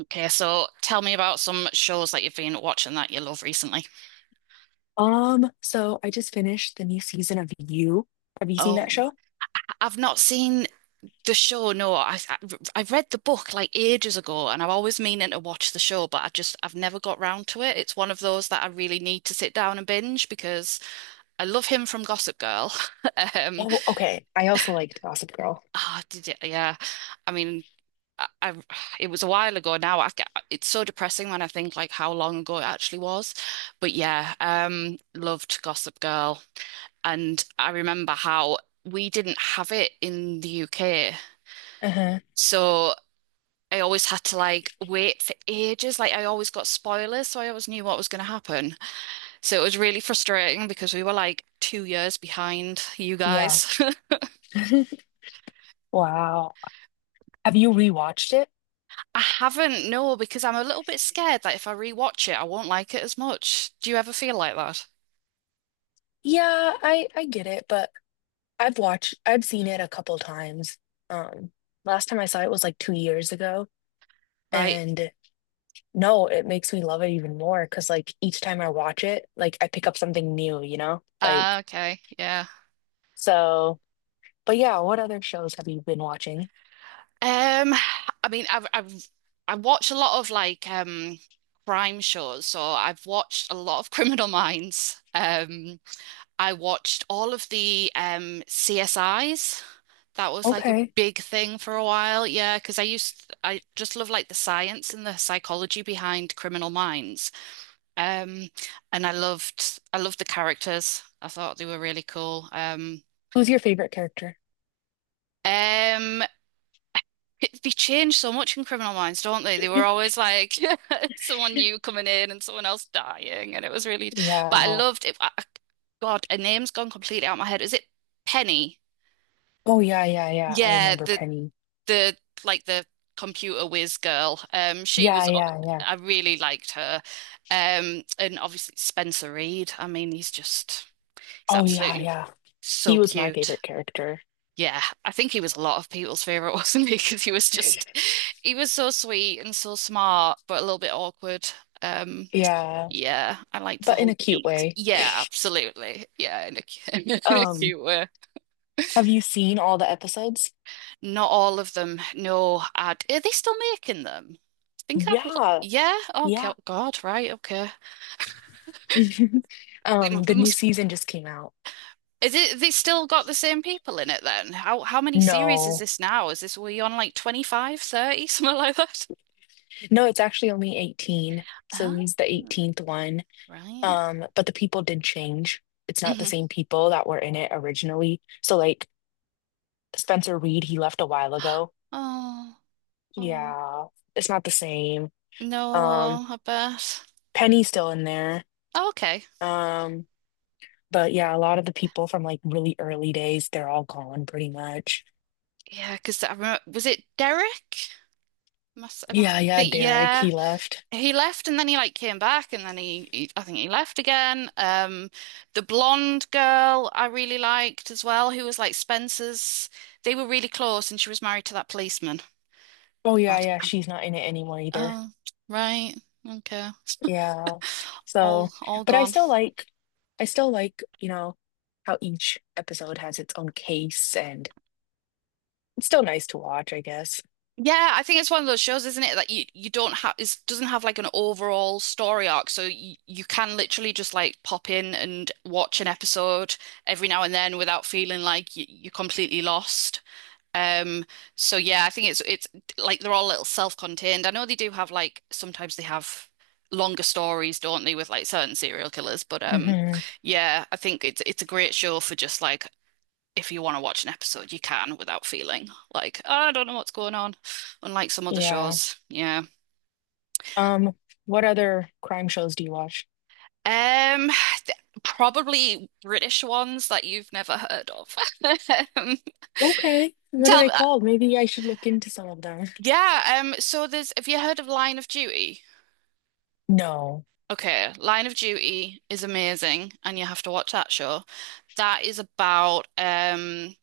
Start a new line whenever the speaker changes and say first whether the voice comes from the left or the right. right: Okay, so tell me about some shows that you've been watching that you love recently.
left: So I just finished the new season of You. Have you seen
right: Oh,
left: that show?
right: I've not seen the show. No, I read the book like ages ago, and I'm always meaning to watch the show, but I've never got round to it. It's one of those that I really need to sit down and binge because I love him from Gossip Girl. Um,
left: Oh, okay. I also liked Gossip Girl.
right: did it, yeah. I mean, I it was a while ago now. It's so depressing when I think like how long ago it actually was. But yeah, loved Gossip Girl. And I remember how we didn't have it in the UK.
left: Uh-huh.
right: So I always had to like wait for ages. Like I always got spoilers, so I always knew what was going to happen. So it was really frustrating because we were like 2 years behind you
left: Yeah.
right: guys.
left: Wow. Have you rewatched it?
right: I haven't, no, because I'm a little bit scared that if I rewatch it, I won't like it as much. Do you ever feel like that?
left: Yeah, I get it, but I've seen it a couple times. Um, last time I saw it was like 2 years ago,
right: Right?
left: and no, it makes me love it even more because like each time I watch it, like I pick up something new, you know?
right: Ah, okay. Yeah.
left: So, but yeah, what other shows have you been watching?
right: Um, I mean, I've I watch a lot of like crime shows, so I've watched a lot of Criminal Minds. I watched all of the CSIs. That was like a
left: Okay.
right: big thing for a while, yeah, because I just love like the science and the psychology behind Criminal Minds. Um, and I loved the characters. I thought they were really cool.
left: Who's your favorite character?
right: Um, They change so much in Criminal Minds, don't they? They were always like someone new coming in and someone else dying, and it was really. But I
left: Yeah.
right: loved it. God, a name's gone completely out of my head. Is it Penny?
left: Oh yeah, yeah, yeah. I
right: Yeah,
left: remember Penny.
right: the the computer whiz girl. She
left: Yeah,
right: was.
left: yeah, yeah.
right: I really liked her. And obviously Spencer Reid. I mean, he's
left: Oh yeah,
right: absolutely
left: yeah. He
right: so
left: was my
right: cute.
left: favorite character.
right: Yeah, I think he was a lot of people's favorite, wasn't he? Because he was just, he was so sweet and so smart, but a little bit awkward. Um,
left: Yeah,
right: yeah, I liked the
left: but in
right: whole
left: a cute
right: geek.
left: way.
right: Yeah, absolutely. Yeah, in a
left: Um,
right: cute way.
left: have you seen all the episodes?
right: Not all of them. No, ad. Are they still making them? I think I've. Lo-
left: Yeah,
right: Yeah. Oh
left: yeah.
right: go- God. Right. Okay. They mu-
left: The new
right: must.
left: season just came out.
right: Is it? They still got the same people in it then? How many series is
left: No.
right: this now? Is this we on like 25, 30, something like that?
left: No, it's actually only 18. So
right: Ah.
left: he's the 18th one.
right: Right.
left: But the people did change. It's not the
right: hmm
left: same people that were in it originally. So like Spencer Reed, he left a while ago.
right: Oh, oh.
left: Yeah, it's not the same.
right: No,
left: Um,
right: I bet.
left: Penny's still in there.
right: Oh, okay.
left: Um, but yeah, a lot of the people from like really early days, they're all gone pretty much.
right: Yeah, because I remember, was it Derek? Must, I must
left: Yeah, yeah,
right: think,
left: Derek,
right: yeah.
left: he left.
right: He left and then he like came back and then I think he left again. The blonde girl I really liked as well, who was like Spencer's. They were really close and she was married to that policeman.
left: Oh yeah,
right: But,
left: yeah, she's not in it anymore either.
right: oh, right. Okay.
left: Yeah.
right: All,
left: So,
right: all
left: but
right: gone.
left: I still like, you know, how each episode has its own case and it's still nice to watch, I guess.
right: Yeah, I think it's one of those shows, isn't it? That you don't have it doesn't have like an overall story arc, so you can literally just like pop in and watch an episode every now and then without feeling like you're completely lost. Um, so yeah, I think it's like they're all a little self-contained. I know they do have like sometimes they have longer stories, don't they, with like certain serial killers, but
left: Hmm.
right: yeah, I think it's a great show for just like if you want to watch an episode, you can without feeling like, "Oh, I don't know what's going on, unlike some other
left: Yeah.
right: shows. Yeah.
left: Um, what other crime shows do you watch?
right: Um, Probably British ones that you've never heard of. Um,
left: Okay. What are
right: tell me,
left: they called? Maybe I should look into some of them.
right: yeah. So there's, have you heard of Line of Duty?
left: No.
right: Okay, Line of Duty is amazing, and you have to watch that show. That is about,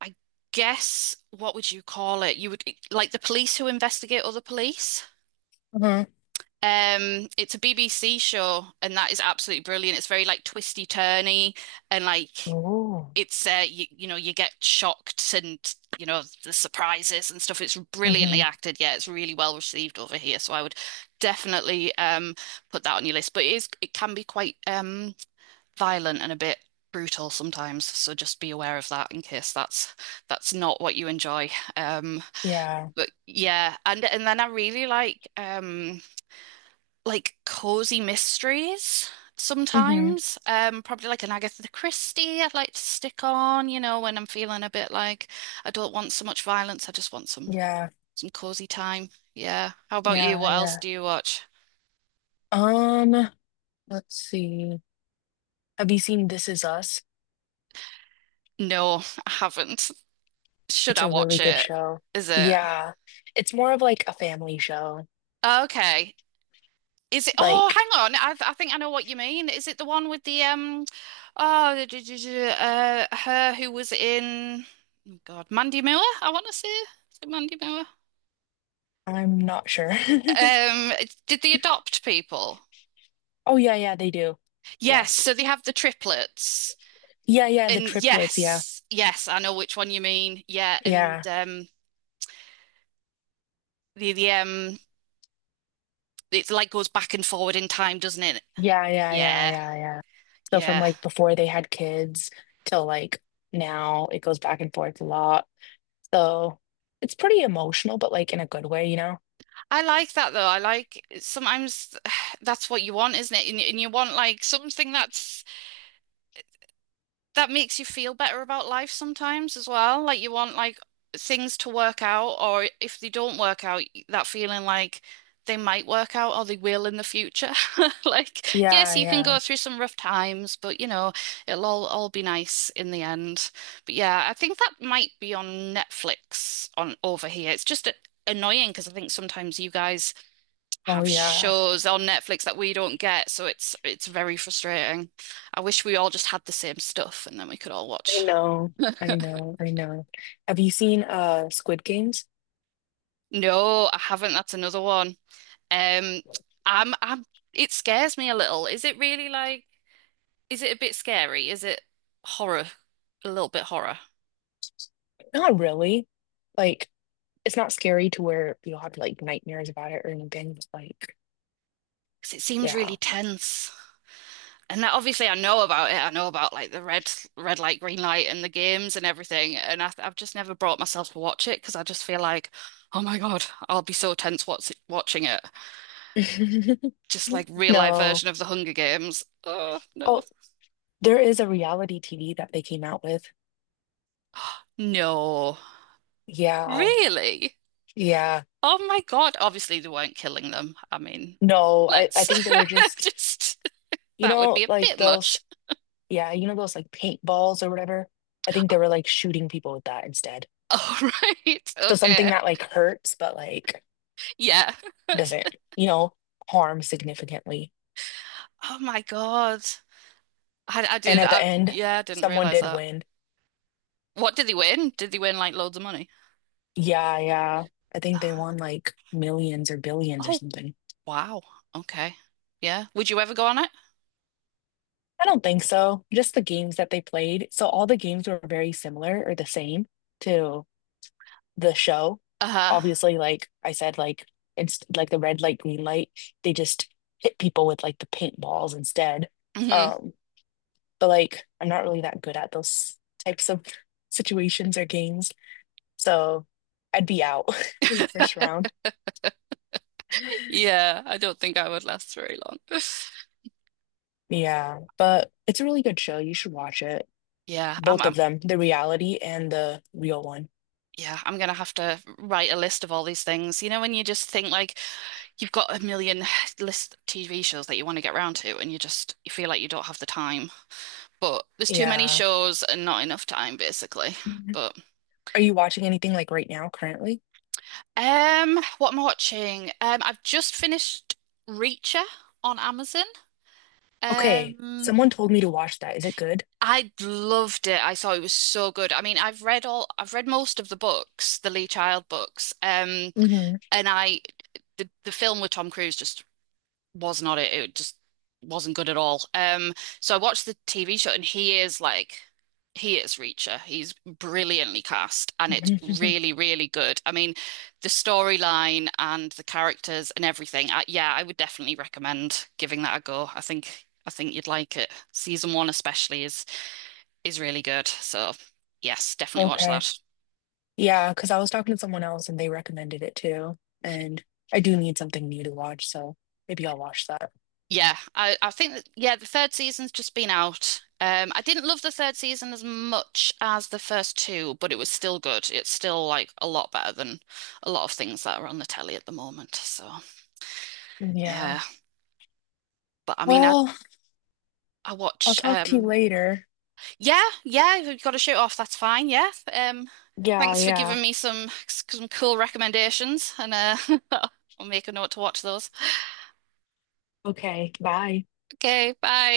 right: I guess, what would you call it? You would like the police who investigate other police.
left: Uh-huh.
right: It's a BBC show, and that is absolutely brilliant. It's very like twisty turny, and like
left: Oh.
right: it's you know you get shocked and you know the surprises and stuff. It's brilliantly
left: Hmm.
right: acted. Yeah, it's really well received over here. So I would definitely put that on your list. But it can be quite violent and a bit brutal sometimes. So just be aware of that in case that's not what you enjoy. Um,
left: Yeah.
right: but yeah, and then I really like cozy mysteries
left: Hmm.
right: sometimes. Probably like an Agatha Christie I'd like to stick on, you know, when I'm feeling a bit like I don't want so much violence, I just want
left: Yeah.
right: some cozy time. Yeah. How about you?
left: Yeah.
right: What else
left: Yeah.
right: do you watch?
left: Um, let's see. Have you seen This Is Us?
right: No, I haven't. Should
left: It's
right: I
left: a really
right: watch
left: good
right: it?
left: show.
right: Is it?
left: Yeah. It's more of like a family show.
right: Okay. Is it? Oh,
left: Like,
right: hang on. I think I know what you mean. Is it the one with the um? Oh, her who was in. Oh God, Mandy Moore. I want to see. Is it Mandy Moore?
left: I'm not sure.
right: Um, did they adopt people?
left: Oh, yeah, yeah, they do. Yeah.
right: Yes, so they have the triplets.
left: Yeah, yeah, the
right: And
left: triplets. Yeah.
right: yes, yes, I know which one you mean. Yeah, and
left: Yeah.
right: the it like goes back and forward in time, doesn't it?
left: Yeah, yeah, yeah,
right: Yeah,
left: yeah, yeah. So from
right: yeah.
left: like before they had kids till like now, it goes back and forth a lot. So it's pretty emotional, but like in a good way, you know?
right: I like that though. I like sometimes that's what you want, isn't it? And you want like something that's that makes you feel better about life sometimes as well. Like you want like things to work out, or if they don't work out, that feeling like they might work out or they will in the future. Like, yes,
left: Yeah,
right: you can go
left: yeah.
right: through some rough times, but you know, it'll all be nice in the end. But yeah, I think that might be on Netflix on over here. It's just annoying because I think sometimes you guys
left: Oh,
right: have
left: yeah.
right: shows on Netflix that we don't get, so it's very frustrating. I wish we all just had the same stuff and then we could all
left: I
right: watch.
left: know. I know. I know. Have you seen Squid Games?
right: No, I haven't. That's another one. Um, I'm it scares me a little. Is it really like is it a bit scary? Is it horror? A little bit horror?
left: Not really. Like it's not scary to where you'll have like nightmares about it or anything. It's like,
right: Because it seems
left: yeah.
right: really tense. And that, obviously, I know about it. I know about like the red light, green light, and the games and everything. And I've just never brought myself to watch it because I just feel like, oh my God, I'll be so tense watching it. Just like real life
left: No.
right: version of the Hunger Games. Oh no,
left: Oh, there is a reality TV that they came out with.
right: no,
left: Yeah.
right: really?
left: Yeah.
right: Oh my God! Obviously, they weren't killing them. I mean,
left: No, I
right: let's
left: think they were just,
right: just
left: you
right: that would be
left: know,
right: a
left: like
right: bit
left: those,
right: much.
left: yeah, you know, those like paintballs or whatever. I think they were like shooting people with that instead.
right: All right,
left: So
right: okay,
left: something that like hurts, but like
right: yeah.
left: doesn't, you know, harm significantly.
right: Oh my God. I
left: And
right: did.
left: at the
right: I
left: end,
right: yeah, I didn't
left: someone
right: realize
left: did
right: that.
left: win.
right: What did they win? Did they win like loads of money?
left: Yeah, yeah. I think they
right: Uh,
left: won like millions or billions or
right: oh
left: something.
right: wow. Okay. Yeah. Would you ever go on it?
left: I don't think so. Just the games that they played. So all the games were very similar or the same to the show.
right: Uh-huh.
left: Obviously, like I said, like it's like the red light, green light. They just hit people with like the paintballs instead.
right: Hmm.
left: Um, but like I'm not really that good at those types of situations or games. So I'd be out in the first round.
right: Yeah. I don't think I would last very long.
left: Yeah, but it's a really good show. You should watch it.
right: Yeah. I'm,
left: Both of
right: I'm.
left: them, the reality and the real one.
right: Yeah. I'm gonna have to write a list of all these things. You know, when you just think like you've got a million list TV shows that you want to get round to, and you feel like you don't have the time. But there's too many
left: Yeah.
right: shows and not enough time, basically.
left: Mhm.
right: But
left: Are you watching anything like right now currently?
right: What am I watching? I've just finished Reacher on Amazon.
left: Okay,
right: Um,
left: someone told me to watch that. Is it good?
right: I loved it. I thought it was so good. I mean, I've read most of the books, the Lee Child books.
left: Hmm.
right: And the film with Tom Cruise just was not it. It just wasn't good at all. So I watched the TV show and he is Reacher. He's brilliantly cast and it's really, really good. I mean, the storyline and the characters and everything. I, yeah, I would definitely recommend giving that a go. I think you'd like it. Season one especially is really good. So yes, definitely watch
left: Okay.
right: that.
left: Yeah, because I was talking to someone else and they recommended it too. And I do need something new to watch, so maybe I'll watch that.
right: Yeah, I think that, yeah, the third season's just been out. I didn't love the third season as much as the first two, but it was still good. It's still like a lot better than a lot of things that are on the telly at the moment. So
left: Yeah.
right: yeah, but I mean,
left: Well,
right: I
left: I'll
right: watch.
left: talk to you later.
right: Yeah, yeah, if you've got to shoot off, that's fine. Yeah.
left: Yeah,
right: Thanks for
left: yeah.
right: giving me some cool recommendations, and I'll make a note to watch those.
left: Okay, bye.
right: Okay, bye.